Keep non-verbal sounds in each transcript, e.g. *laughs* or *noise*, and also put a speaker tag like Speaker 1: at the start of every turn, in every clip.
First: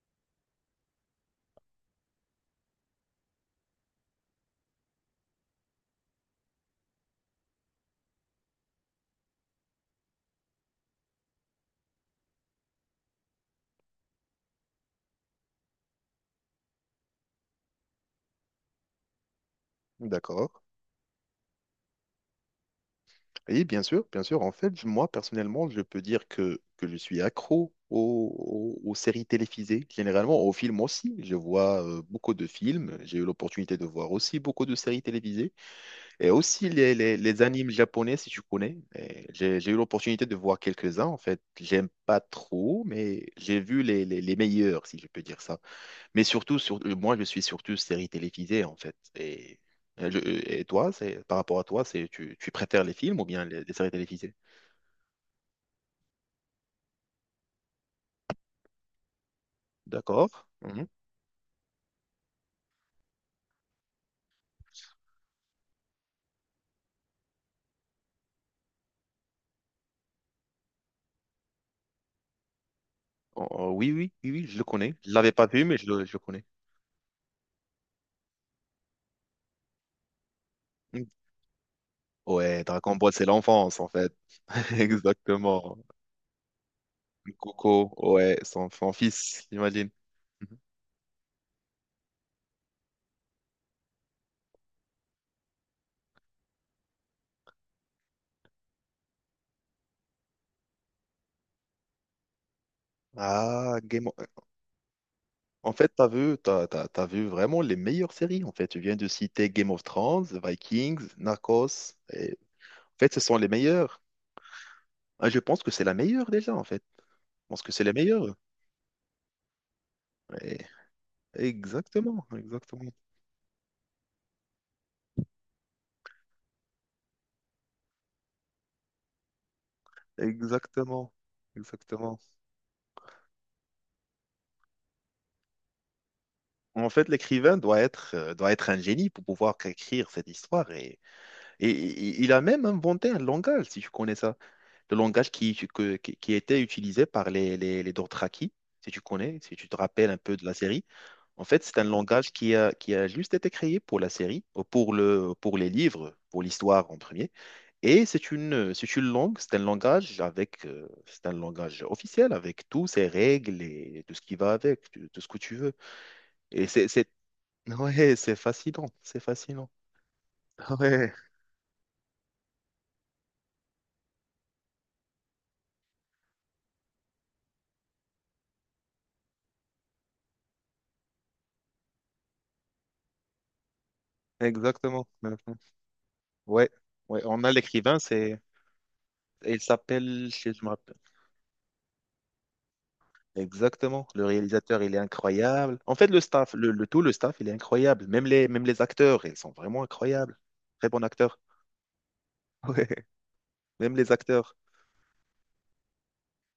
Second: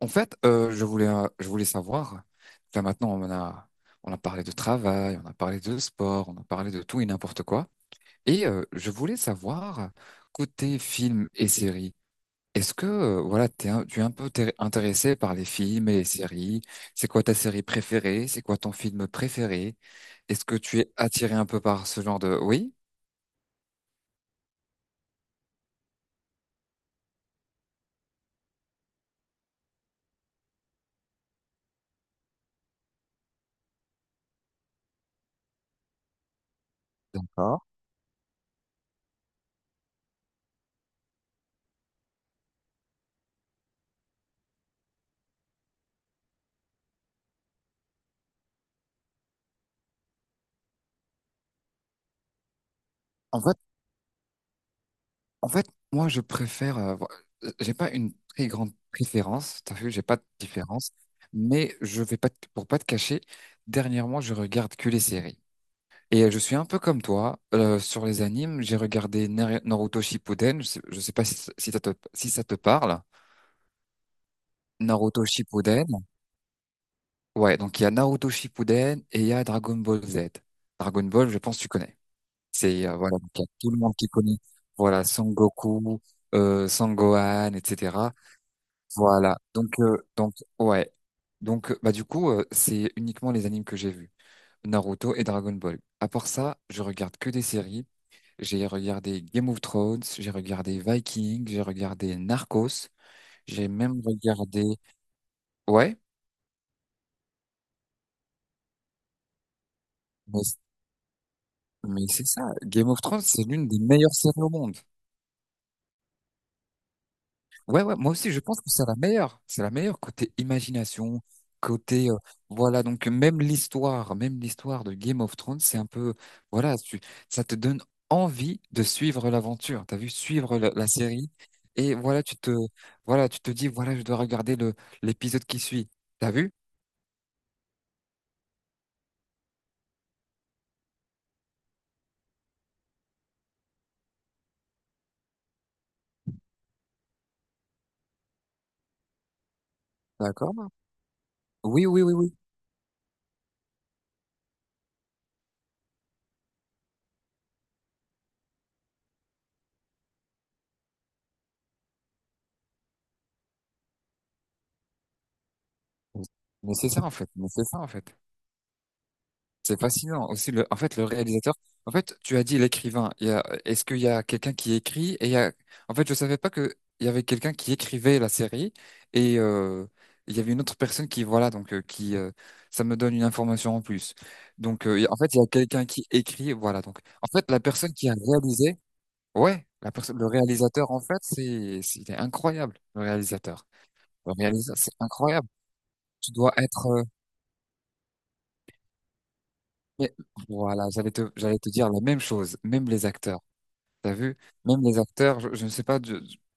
Speaker 1: En fait, je voulais savoir. Là maintenant on a parlé de travail, on a parlé de sport, on a parlé de tout et n'importe quoi. Et je voulais savoir, côté films et séries, est-ce que voilà, tu es un peu intéressé par les films et les séries? C'est quoi ta série préférée? C'est quoi ton film préféré? Est-ce
Speaker 2: D'accord.
Speaker 1: que tu es attiré un peu par ce genre de. Oui?
Speaker 2: Et bien sûr, bien sûr. En fait, moi, personnellement, je peux dire que je suis accro aux séries télévisées, généralement aux films aussi. Je vois beaucoup de films. J'ai eu l'opportunité de voir aussi beaucoup de séries télévisées et aussi les
Speaker 1: D'accord.
Speaker 2: animes japonais, si tu connais. Et J'ai eu l'opportunité de voir quelques-uns. En fait, j'aime pas trop, mais j'ai vu les meilleurs, si je peux dire ça. Mais surtout, moi, je suis surtout série télévisée, en fait. Et toi, c'est, par rapport à toi, c'est, tu préfères les films ou
Speaker 1: En
Speaker 2: bien
Speaker 1: fait,
Speaker 2: les séries télévisées?
Speaker 1: En fait, moi, je préfère. J'ai pas une très grande préférence. T'as vu, j'ai pas de
Speaker 2: D'accord. Mhm.
Speaker 1: différence. Mais je vais pas te- Pour pas te cacher. Dernièrement, je regarde que les séries. Et je suis un peu comme toi, sur les animes. J'ai regardé Naruto Shippuden. Je sais pas si ça te, si ça te parle.
Speaker 2: Oh, oh, oui, oui, oui, oui, je le connais. Je
Speaker 1: Naruto
Speaker 2: l'avais pas vu, mais je
Speaker 1: Shippuden.
Speaker 2: le, je le connais.
Speaker 1: Ouais, donc il y a Naruto Shippuden et il y a Dragon Ball Z. Dragon
Speaker 2: Mm.
Speaker 1: Ball, je pense que tu connais.
Speaker 2: Ouais,
Speaker 1: C'est
Speaker 2: Dragon Ball,
Speaker 1: Voilà,
Speaker 2: c'est
Speaker 1: donc il y a tout le
Speaker 2: l'enfance, en
Speaker 1: monde qui
Speaker 2: fait.
Speaker 1: connaît.
Speaker 2: *laughs*
Speaker 1: Voilà, Son
Speaker 2: Exactement.
Speaker 1: Goku, Son Gohan,
Speaker 2: Coco,
Speaker 1: etc.
Speaker 2: ouais, son
Speaker 1: Voilà.
Speaker 2: fils,
Speaker 1: Donc,
Speaker 2: j'imagine.
Speaker 1: euh, donc,
Speaker 2: Mhm.
Speaker 1: ouais. Donc, bah, du coup, c'est uniquement les animes que j'ai vus. Naruto et Dragon Ball. À part ça, je regarde que des séries. J'ai regardé Game of Thrones, j'ai regardé Vikings, j'ai regardé Narcos, j'ai
Speaker 2: Ah,
Speaker 1: même
Speaker 2: Game of-
Speaker 1: regardé.
Speaker 2: En fait,
Speaker 1: Ouais,
Speaker 2: t'as vu, t'as vu vraiment les meilleures séries. En fait, tu viens de citer Game of Thrones,
Speaker 1: mais,
Speaker 2: Vikings, Narcos.
Speaker 1: mais c'est ça. Game
Speaker 2: En
Speaker 1: of
Speaker 2: fait, ce
Speaker 1: Thrones,
Speaker 2: sont
Speaker 1: c'est
Speaker 2: les
Speaker 1: l'une des
Speaker 2: meilleurs.
Speaker 1: meilleures séries au monde.
Speaker 2: Ah, je pense que c'est la meilleure déjà, en fait. Je pense que
Speaker 1: Ouais,
Speaker 2: c'est la
Speaker 1: ouais, moi aussi,
Speaker 2: meilleure.
Speaker 1: je pense que c'est la meilleure. C'est la meilleure côté
Speaker 2: Ouais.
Speaker 1: imagination, côté, euh,
Speaker 2: Exactement,
Speaker 1: voilà,
Speaker 2: exactement,
Speaker 1: donc même l'histoire de Game of Thrones, c'est un peu, voilà, ça te donne envie de suivre l'aventure. T'as vu, suivre la
Speaker 2: exactement,
Speaker 1: série. Et
Speaker 2: exactement.
Speaker 1: voilà, voilà, tu te dis, voilà, je dois regarder l'épisode qui suit. T'as vu?
Speaker 2: En fait, l'écrivain doit être un génie pour pouvoir écrire cette histoire. Et il a même inventé un langage, si tu connais ça. Le langage qui était utilisé par les Dothraki, si tu connais, si tu te rappelles un peu de la
Speaker 1: D'accord?
Speaker 2: série. En fait, c'est un
Speaker 1: Oui, oui, oui,
Speaker 2: langage
Speaker 1: oui.
Speaker 2: qui a juste été créé pour la série, pour les livres, pour l'histoire en premier. Et c'est une langue, c'est un langage avec, c'est un langage officiel avec toutes ses règles et tout ce qui va avec, tout tout ce que tu veux. Et
Speaker 1: Mais
Speaker 2: c'est,
Speaker 1: c'est ça,
Speaker 2: c'est,
Speaker 1: en fait. Mais c'est ça, en fait.
Speaker 2: ouais, c'est fascinant, c'est fascinant.
Speaker 1: C'est fascinant aussi, en fait, le
Speaker 2: *laughs*
Speaker 1: réalisateur. En fait, tu as dit l'écrivain. Est-ce qu'il y a quelqu'un qui écrit, en fait, je savais pas que il y avait quelqu'un qui écrivait la série, et il y avait une autre personne qui, voilà, donc, qui ça me donne une information en plus.
Speaker 2: Ouais,
Speaker 1: Donc,
Speaker 2: exactement.
Speaker 1: en fait, il y a quelqu'un qui écrit,
Speaker 2: Ouais,
Speaker 1: voilà, donc,
Speaker 2: ouais,
Speaker 1: en
Speaker 2: on
Speaker 1: fait,
Speaker 2: a
Speaker 1: la personne
Speaker 2: l'écrivain,
Speaker 1: qui a
Speaker 2: c'est,
Speaker 1: réalisé,
Speaker 2: il
Speaker 1: ouais, la personne, le
Speaker 2: s'appelle, je me
Speaker 1: réalisateur,
Speaker 2: rappelle-
Speaker 1: en fait, c'est il est incroyable, le réalisateur.
Speaker 2: Exactement. Le
Speaker 1: Le réalisateur,
Speaker 2: réalisateur,
Speaker 1: c'est
Speaker 2: il est
Speaker 1: incroyable.
Speaker 2: incroyable. En fait, le
Speaker 1: Tu dois
Speaker 2: staff, le,
Speaker 1: être.
Speaker 2: le tout, le staff, il est incroyable. Même les acteurs, ils sont vraiment
Speaker 1: Mais-
Speaker 2: incroyables. Très
Speaker 1: voilà,
Speaker 2: bon
Speaker 1: j'allais te,
Speaker 2: acteur.
Speaker 1: j'allais
Speaker 2: *laughs*
Speaker 1: te dire la même chose,
Speaker 2: Ouais.
Speaker 1: même les acteurs.
Speaker 2: Même les
Speaker 1: T'as vu?
Speaker 2: acteurs.
Speaker 1: Même les acteurs, je ne sais pas,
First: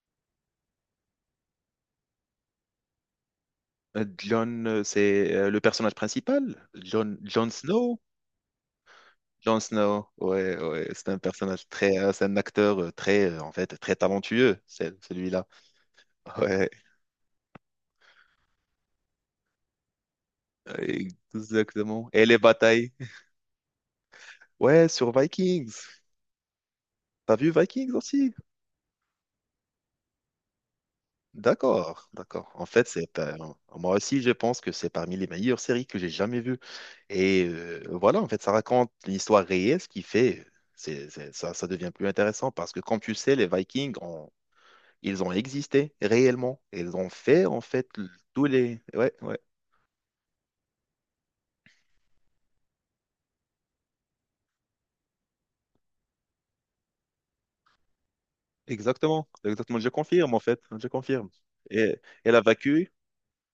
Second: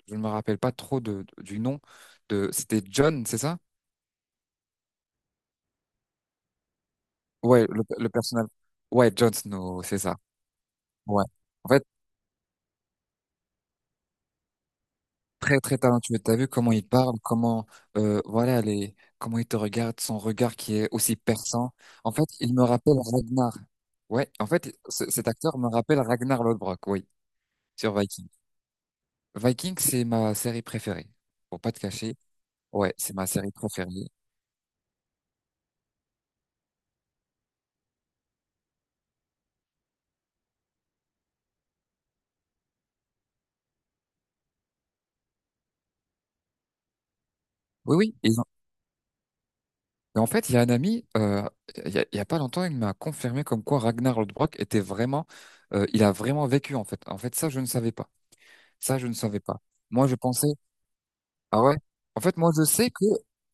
Speaker 1: je ne me rappelle pas trop du nom de. C'était John, c'est ça?
Speaker 2: John, c'est le personnage principal. John
Speaker 1: Ouais,
Speaker 2: Snow.
Speaker 1: le personnage. Ouais, Jon
Speaker 2: John
Speaker 1: Snow, c'est
Speaker 2: Snow.
Speaker 1: ça.
Speaker 2: Ouais, ouais. C'est un
Speaker 1: Ouais.
Speaker 2: personnage
Speaker 1: En fait,
Speaker 2: c'est un acteur, en fait, très talentueux, celui-là.
Speaker 1: très très talentueux. T'as vu
Speaker 2: Ouais,
Speaker 1: comment il parle, comment il te regarde, son regard qui est aussi perçant.
Speaker 2: exactement.
Speaker 1: En
Speaker 2: Et
Speaker 1: fait,
Speaker 2: les
Speaker 1: il me
Speaker 2: batailles.
Speaker 1: rappelle Ragnar. Ouais. En fait,
Speaker 2: Ouais, sur
Speaker 1: cet acteur me rappelle
Speaker 2: Vikings.
Speaker 1: Ragnar Lodbrok. Oui,
Speaker 2: T'as vu Vikings
Speaker 1: sur Viking.
Speaker 2: aussi?
Speaker 1: Viking, c'est ma série préférée. Pour pas te
Speaker 2: D'accord,
Speaker 1: cacher.
Speaker 2: d'accord. En fait,
Speaker 1: Ouais, c'est
Speaker 2: c'est
Speaker 1: ma série
Speaker 2: moi
Speaker 1: préférée.
Speaker 2: aussi, je pense que c'est parmi les meilleures séries que j'ai jamais vues. Et voilà, en fait, ça raconte l'histoire réelle, ce qui fait ça devient plus intéressant parce que, comme tu sais, ils ont existé réellement. Ils ont fait en fait.
Speaker 1: Oui,
Speaker 2: L-
Speaker 1: oui.
Speaker 2: tous les. Ouais, ouais,
Speaker 1: Et en fait, il y a un ami, il y a pas longtemps, il m'a confirmé comme quoi Ragnar Lodbrok était vraiment, il a vraiment vécu, en fait. En fait, ça, je ne savais pas. Ça, je ne
Speaker 2: exactement,
Speaker 1: savais pas.
Speaker 2: exactement. Je
Speaker 1: Moi, je
Speaker 2: confirme en
Speaker 1: pensais,
Speaker 2: fait, je confirme.
Speaker 1: ah ouais.
Speaker 2: Et
Speaker 1: En
Speaker 2: elle
Speaker 1: fait,
Speaker 2: a
Speaker 1: moi, je sais
Speaker 2: vaincu.
Speaker 1: que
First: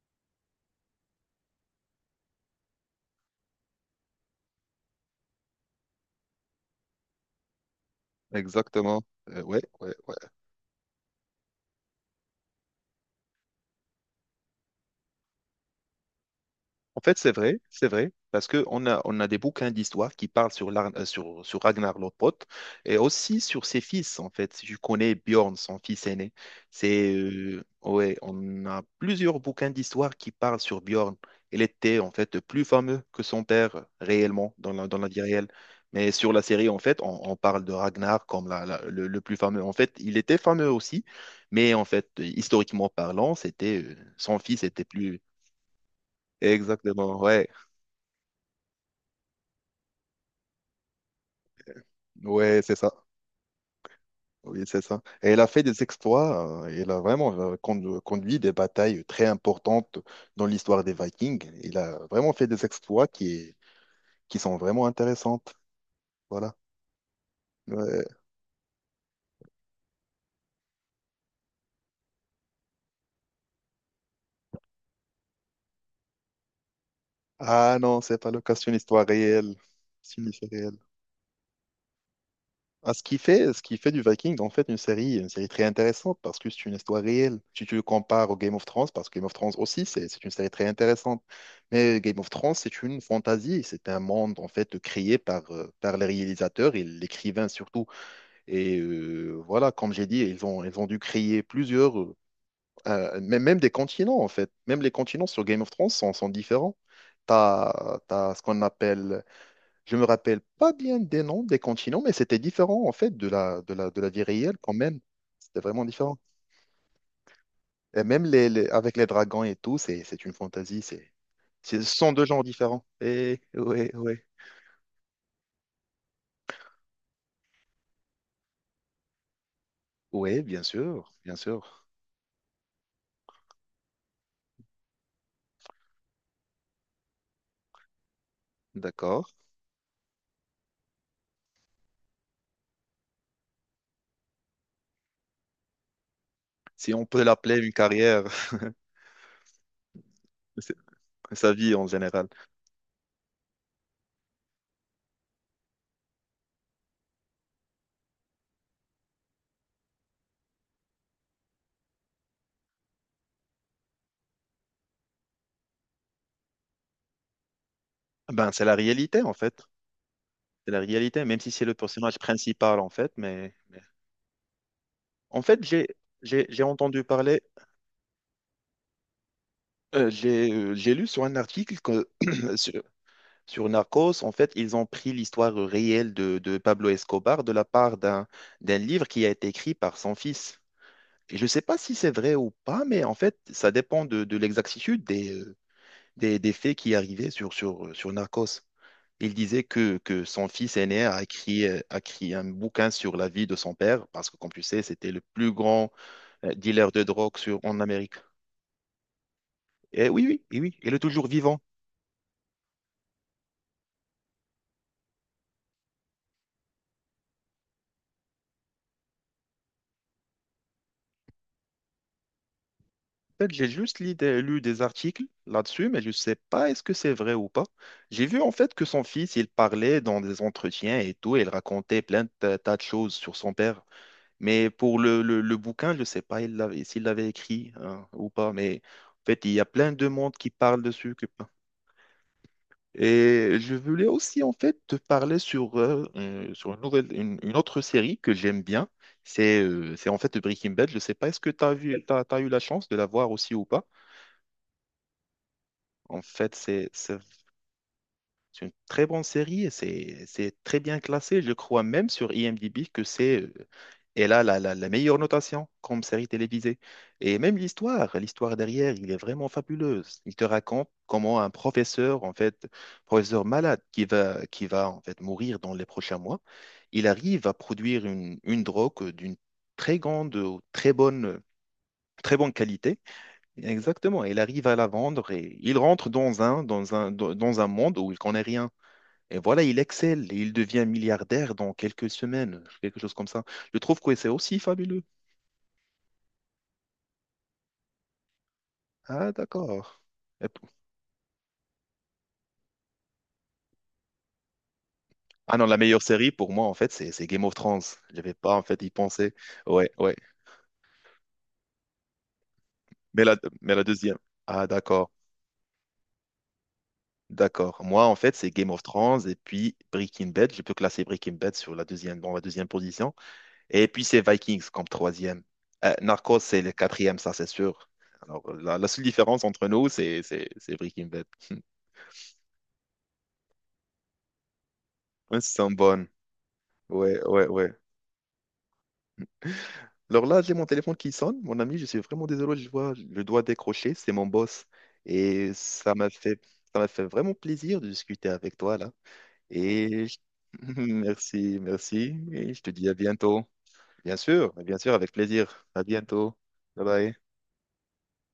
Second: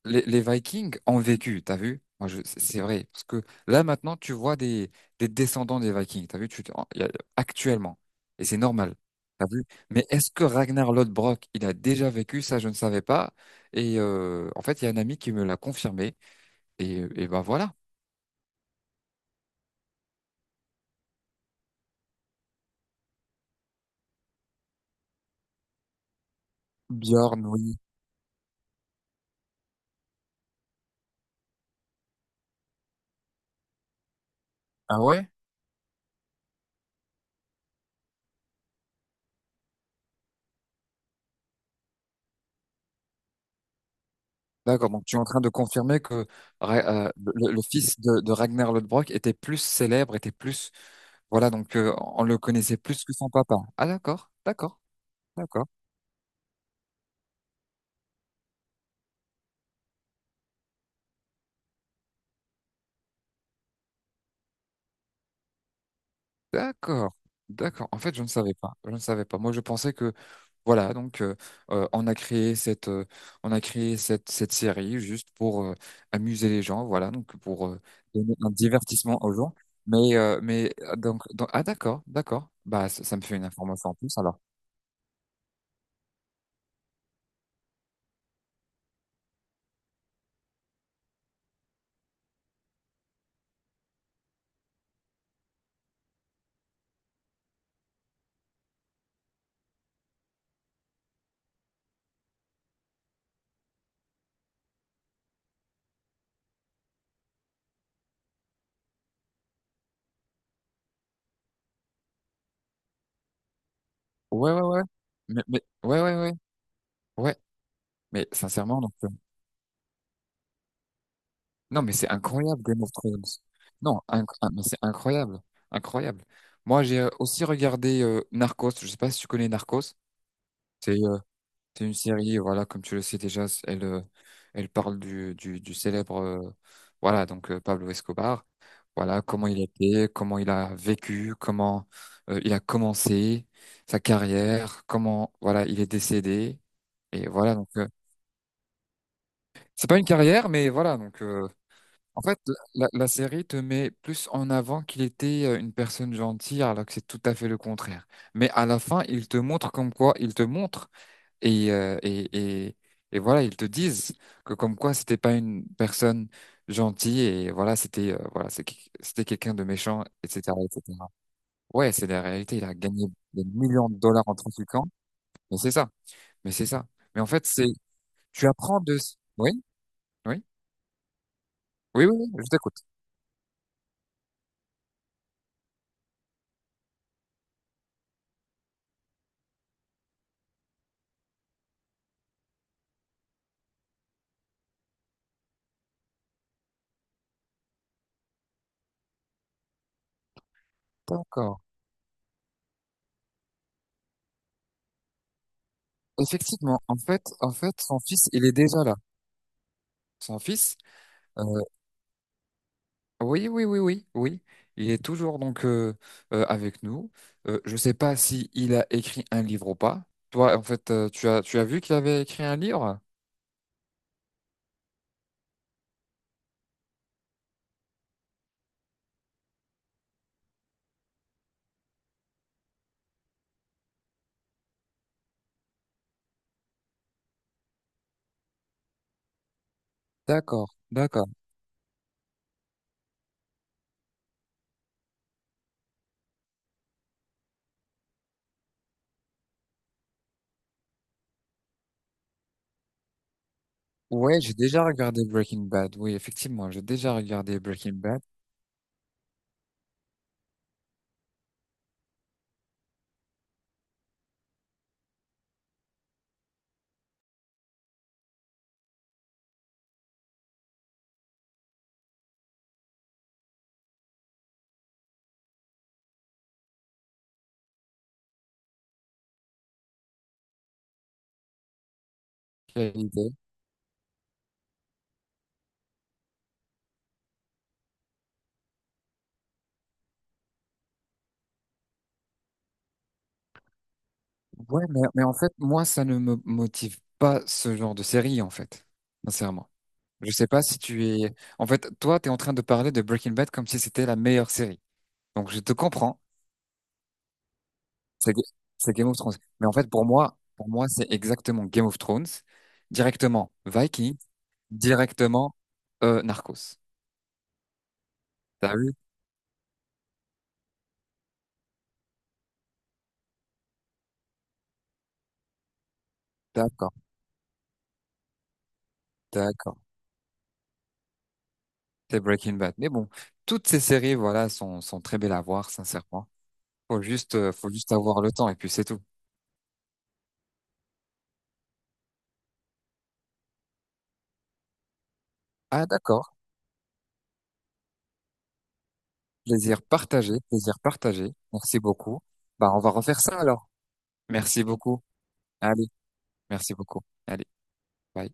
Speaker 1: les Vikings ont vécu. T'as vu? Moi, c'est vrai parce que là maintenant, tu vois des descendants des Vikings. T'as vu? Actuellement, et c'est normal.
Speaker 2: Exactement.
Speaker 1: T'as
Speaker 2: Ouais,
Speaker 1: vu?
Speaker 2: ouais.
Speaker 1: Mais est-ce que Ragnar Lodbrok, il a déjà vécu? Ça, je ne savais pas. Et en fait, il y a un ami qui me l'a confirmé. Et,
Speaker 2: En fait,
Speaker 1: et ben voilà.
Speaker 2: c'est vrai, parce que on a des bouquins d'histoire qui parlent sur Ragnar Lodbrok et aussi sur ses fils, en fait. Si je connais Bjorn, son fils aîné,
Speaker 1: Bjorn, oui.
Speaker 2: ouais, on a plusieurs bouquins d'histoire qui parlent sur Bjorn. Il était, en fait, plus fameux que son père, réellement, dans la, dans
Speaker 1: Ah
Speaker 2: la vie
Speaker 1: ouais?
Speaker 2: réelle. Mais sur la série, en fait, on parle de Ragnar comme le plus fameux. En fait, il était fameux aussi, mais en fait, historiquement parlant, son fils était
Speaker 1: D'accord, donc tu
Speaker 2: plus...
Speaker 1: es en train de confirmer que
Speaker 2: Exactement, ouais.
Speaker 1: le fils de Ragnar Lodbrok était plus célèbre, était plus. Voilà, donc, on le
Speaker 2: Ouais, c'est
Speaker 1: connaissait
Speaker 2: ça.
Speaker 1: plus que son papa. Ah, d'accord,
Speaker 2: Oui,
Speaker 1: d'accord,
Speaker 2: c'est ça. Et elle a fait
Speaker 1: d'accord.
Speaker 2: des exploits. Elle a vraiment conduit des batailles très importantes dans l'histoire des Vikings. Il a vraiment fait des exploits qui sont vraiment intéressantes. Voilà.
Speaker 1: D'accord, d'accord. En
Speaker 2: Ouais.
Speaker 1: fait, je ne savais pas. Je ne savais pas. Moi, je pensais que, voilà, donc, on a créé cette, on a créé cette, cette série juste pour, amuser les gens, voilà, donc pour,
Speaker 2: Ah non, c'est pas
Speaker 1: donner
Speaker 2: le
Speaker 1: un
Speaker 2: cas, c'est une histoire
Speaker 1: divertissement aux gens.
Speaker 2: réelle.
Speaker 1: Mais,
Speaker 2: C'est une
Speaker 1: euh,
Speaker 2: histoire
Speaker 1: mais
Speaker 2: réelle.
Speaker 1: euh, ah, d'accord, d'accord. Bah,
Speaker 2: Ah, ce
Speaker 1: ça
Speaker 2: qui
Speaker 1: me fait une
Speaker 2: fait, ce qui
Speaker 1: information
Speaker 2: fait
Speaker 1: en
Speaker 2: du
Speaker 1: plus
Speaker 2: Viking,
Speaker 1: alors.
Speaker 2: en fait, une série très intéressante parce que c'est une histoire réelle. Si tu le compares au Game of Thrones, parce que Game of Thrones aussi, c'est une série très intéressante. Mais Game of Thrones, c'est une fantaisie. C'est un monde, en fait, créé par les réalisateurs et l'écrivain surtout. Et voilà, comme j'ai dit, ils ont dû créer plusieurs, même des continents, en fait. Même les continents sur Game of Thrones sont différents. Tu as, ce qu'on appelle je me rappelle pas bien des noms des continents, mais c'était différent en fait de la vie
Speaker 1: Ouais,
Speaker 2: réelle
Speaker 1: ouais,
Speaker 2: quand
Speaker 1: ouais.
Speaker 2: même.
Speaker 1: Mais,
Speaker 2: C'était
Speaker 1: mais
Speaker 2: vraiment
Speaker 1: ouais, ouais,
Speaker 2: différent.
Speaker 1: ouais, ouais.
Speaker 2: Et même
Speaker 1: Mais sincèrement,
Speaker 2: avec les dragons et tout, c'est une fantaisie. C'est, c'est-
Speaker 1: non, mais
Speaker 2: ce
Speaker 1: c'est
Speaker 2: sont deux genres
Speaker 1: incroyable, Game
Speaker 2: différents.
Speaker 1: of Thrones.
Speaker 2: Et ouais,
Speaker 1: Non,
Speaker 2: ouais.
Speaker 1: ah, mais c'est incroyable. Incroyable. Moi, j'ai, aussi regardé, Narcos. Je sais pas si tu connais Narcos.
Speaker 2: Ouais, bien
Speaker 1: C'est
Speaker 2: sûr,
Speaker 1: euh,
Speaker 2: bien
Speaker 1: c'est
Speaker 2: sûr.
Speaker 1: une série, voilà, comme tu le sais déjà, elle parle du célèbre, voilà, donc, Pablo Escobar. Voilà,
Speaker 2: D'accord.
Speaker 1: comment il était, comment il a vécu, comment il a commencé sa carrière, comment, voilà, il est décédé.
Speaker 2: Si on peut
Speaker 1: Et voilà,
Speaker 2: l'appeler une carrière,
Speaker 1: c'est pas une carrière,
Speaker 2: *laughs*
Speaker 1: mais
Speaker 2: c'est-
Speaker 1: voilà,
Speaker 2: sa vie en
Speaker 1: en
Speaker 2: général.
Speaker 1: fait, la série te met plus en avant qu'il était, une personne gentille, alors que c'est tout à fait le contraire. Mais à la fin, il te montre comme quoi, il te montre, et, euh, et, et, et voilà, ils te disent que, comme quoi, c'était pas une personne gentille et voilà, c'était, voilà,
Speaker 2: Ben, c'est la réalité
Speaker 1: c'était
Speaker 2: en
Speaker 1: quelqu'un
Speaker 2: fait.
Speaker 1: de méchant, etc.,
Speaker 2: C'est la
Speaker 1: etc.
Speaker 2: réalité, même si c'est le
Speaker 1: Ouais, c'est
Speaker 2: personnage
Speaker 1: la réalité. Il a
Speaker 2: principal en
Speaker 1: gagné
Speaker 2: fait.
Speaker 1: des
Speaker 2: Mais, mais-
Speaker 1: millions de dollars en trafiquant,
Speaker 2: en
Speaker 1: mais
Speaker 2: fait,
Speaker 1: c'est ça, mais
Speaker 2: j'ai
Speaker 1: c'est ça.
Speaker 2: entendu
Speaker 1: Mais en
Speaker 2: parler,
Speaker 1: fait, c'est tu apprends de. Oui, oui,
Speaker 2: j'ai lu sur un article
Speaker 1: oui,
Speaker 2: que
Speaker 1: oui, oui, je t'écoute.
Speaker 2: *clears throat* Sur Narcos, en fait, ils ont pris l'histoire réelle de Pablo Escobar de la part d'un d'un livre qui a été écrit par son fils. Et je ne sais pas si c'est vrai ou pas, mais en fait, ça dépend de l'exactitude des faits qui arrivaient sur Narcos. Il disait que son fils aîné a
Speaker 1: D'accord.
Speaker 2: écrit, euh, a écrit un bouquin sur la vie de son père, parce que, comme tu sais, c'était le plus grand
Speaker 1: Effectivement,
Speaker 2: dealer
Speaker 1: en
Speaker 2: de
Speaker 1: fait,
Speaker 2: drogue
Speaker 1: en fait,
Speaker 2: en
Speaker 1: son
Speaker 2: Amérique.
Speaker 1: fils, il est déjà là.
Speaker 2: Et oui,
Speaker 1: Son
Speaker 2: oui, et
Speaker 1: fils,
Speaker 2: oui, il est toujours vivant.
Speaker 1: euh, oui, oui, oui, oui, oui, il est toujours, donc, avec nous. Je sais pas si il a écrit un livre ou pas. Toi, en fait, tu as vu qu'il avait écrit un livre?
Speaker 2: En fait, j'ai juste lu des articles là-dessus, mais je ne sais pas est-ce que c'est vrai ou pas. J'ai vu en fait que son fils, il parlait dans des entretiens et tout, et il racontait plein de tas de choses sur son père. Mais pour le bouquin, je ne sais pas s'il l'avait écrit hein, ou pas. Mais en fait, il y a plein de monde qui
Speaker 1: D'accord,
Speaker 2: parle dessus.
Speaker 1: d'accord.
Speaker 2: Et je voulais aussi en fait te parler sur une autre série que j'aime bien. C'est en fait Breaking Bad. Je ne sais pas, est-ce que tu as vu, t'as eu la chance de la voir aussi ou pas?
Speaker 1: Ouais, j'ai déjà regardé Breaking Bad. Oui,
Speaker 2: En fait,
Speaker 1: effectivement, j'ai
Speaker 2: c'est
Speaker 1: déjà
Speaker 2: c'est
Speaker 1: regardé Breaking Bad.
Speaker 2: une très bonne série et c'est très bien classé. Je crois même sur IMDb que c'est elle a la meilleure notation comme série télévisée. Et même l'histoire, l'histoire derrière, il est vraiment fabuleuse. Il te raconte comment un professeur, en fait, professeur malade qui va en fait mourir dans les prochains mois, il arrive à produire une drogue d'une très grande, très bonne, très bonne
Speaker 1: Quelle
Speaker 2: qualité.
Speaker 1: idée.
Speaker 2: Exactement, il arrive à la vendre et il rentre dans un monde où il connaît rien. Et voilà, il excelle et il devient milliardaire dans quelques semaines, quelque chose comme ça. Je trouve que c'est aussi
Speaker 1: Ouais, mais,
Speaker 2: fabuleux.
Speaker 1: mais en fait, moi, ça ne me motive pas ce genre de série, en fait,
Speaker 2: Ah,
Speaker 1: sincèrement.
Speaker 2: d'accord.
Speaker 1: Je
Speaker 2: Et
Speaker 1: sais
Speaker 2: p-
Speaker 1: pas si tu es. En fait, toi, tu es en train de parler de Breaking Bad comme si c'était la meilleure série. Donc,
Speaker 2: Ah
Speaker 1: je
Speaker 2: non,
Speaker 1: te
Speaker 2: la meilleure
Speaker 1: comprends.
Speaker 2: série pour moi, en fait, c'est Game of Thrones. Je J'avais
Speaker 1: C'est Ga-
Speaker 2: pas, en fait, y
Speaker 1: c'est Game of
Speaker 2: pensé.
Speaker 1: Thrones. Mais en
Speaker 2: Ouais,
Speaker 1: fait, pour
Speaker 2: ouais.
Speaker 1: moi, pour moi, c'est exactement Game of Thrones,
Speaker 2: Mais la,
Speaker 1: directement
Speaker 2: mais la deuxième.
Speaker 1: Vikings,
Speaker 2: Ah, d'accord,
Speaker 1: directement, Narcos.
Speaker 2: d'accord. Moi, en fait, c'est Game
Speaker 1: T'as
Speaker 2: of
Speaker 1: vu?
Speaker 2: Thrones et puis Breaking Bad. Je peux classer Breaking Bad dans la deuxième position. Et puis, c'est Vikings comme troisième. Narcos, c'est le
Speaker 1: D'accord,
Speaker 2: quatrième, ça, c'est sûr. Alors, la seule différence entre
Speaker 1: d'accord.
Speaker 2: nous, c'est Breaking Bad. *laughs*
Speaker 1: C'est Breaking Bad. Mais bon, toutes ces séries, voilà, sont très belles
Speaker 2: Ouais,
Speaker 1: à
Speaker 2: C'est
Speaker 1: voir,
Speaker 2: sont bonnes.
Speaker 1: sincèrement. Faut
Speaker 2: Ouais,
Speaker 1: juste,
Speaker 2: ouais,
Speaker 1: euh, faut
Speaker 2: ouais.
Speaker 1: juste avoir le temps et puis c'est tout.
Speaker 2: Alors là, j'ai mon téléphone qui sonne. Mon ami, je suis vraiment désolé, je vois, je dois décrocher. C'est mon boss. Et
Speaker 1: Ah, d'accord.
Speaker 2: ça m'a fait vraiment plaisir de discuter avec toi, là.
Speaker 1: Plaisir
Speaker 2: Et je-
Speaker 1: partagé, plaisir
Speaker 2: *laughs*
Speaker 1: partagé.
Speaker 2: merci,
Speaker 1: Merci
Speaker 2: merci.
Speaker 1: beaucoup.
Speaker 2: Et je te
Speaker 1: Bah, on
Speaker 2: dis
Speaker 1: va
Speaker 2: à
Speaker 1: refaire ça
Speaker 2: bientôt.
Speaker 1: alors. Merci
Speaker 2: Bien sûr,
Speaker 1: beaucoup.
Speaker 2: avec plaisir. À
Speaker 1: Allez.
Speaker 2: bientôt.
Speaker 1: Merci
Speaker 2: Bye
Speaker 1: beaucoup.
Speaker 2: bye.
Speaker 1: Allez, bye.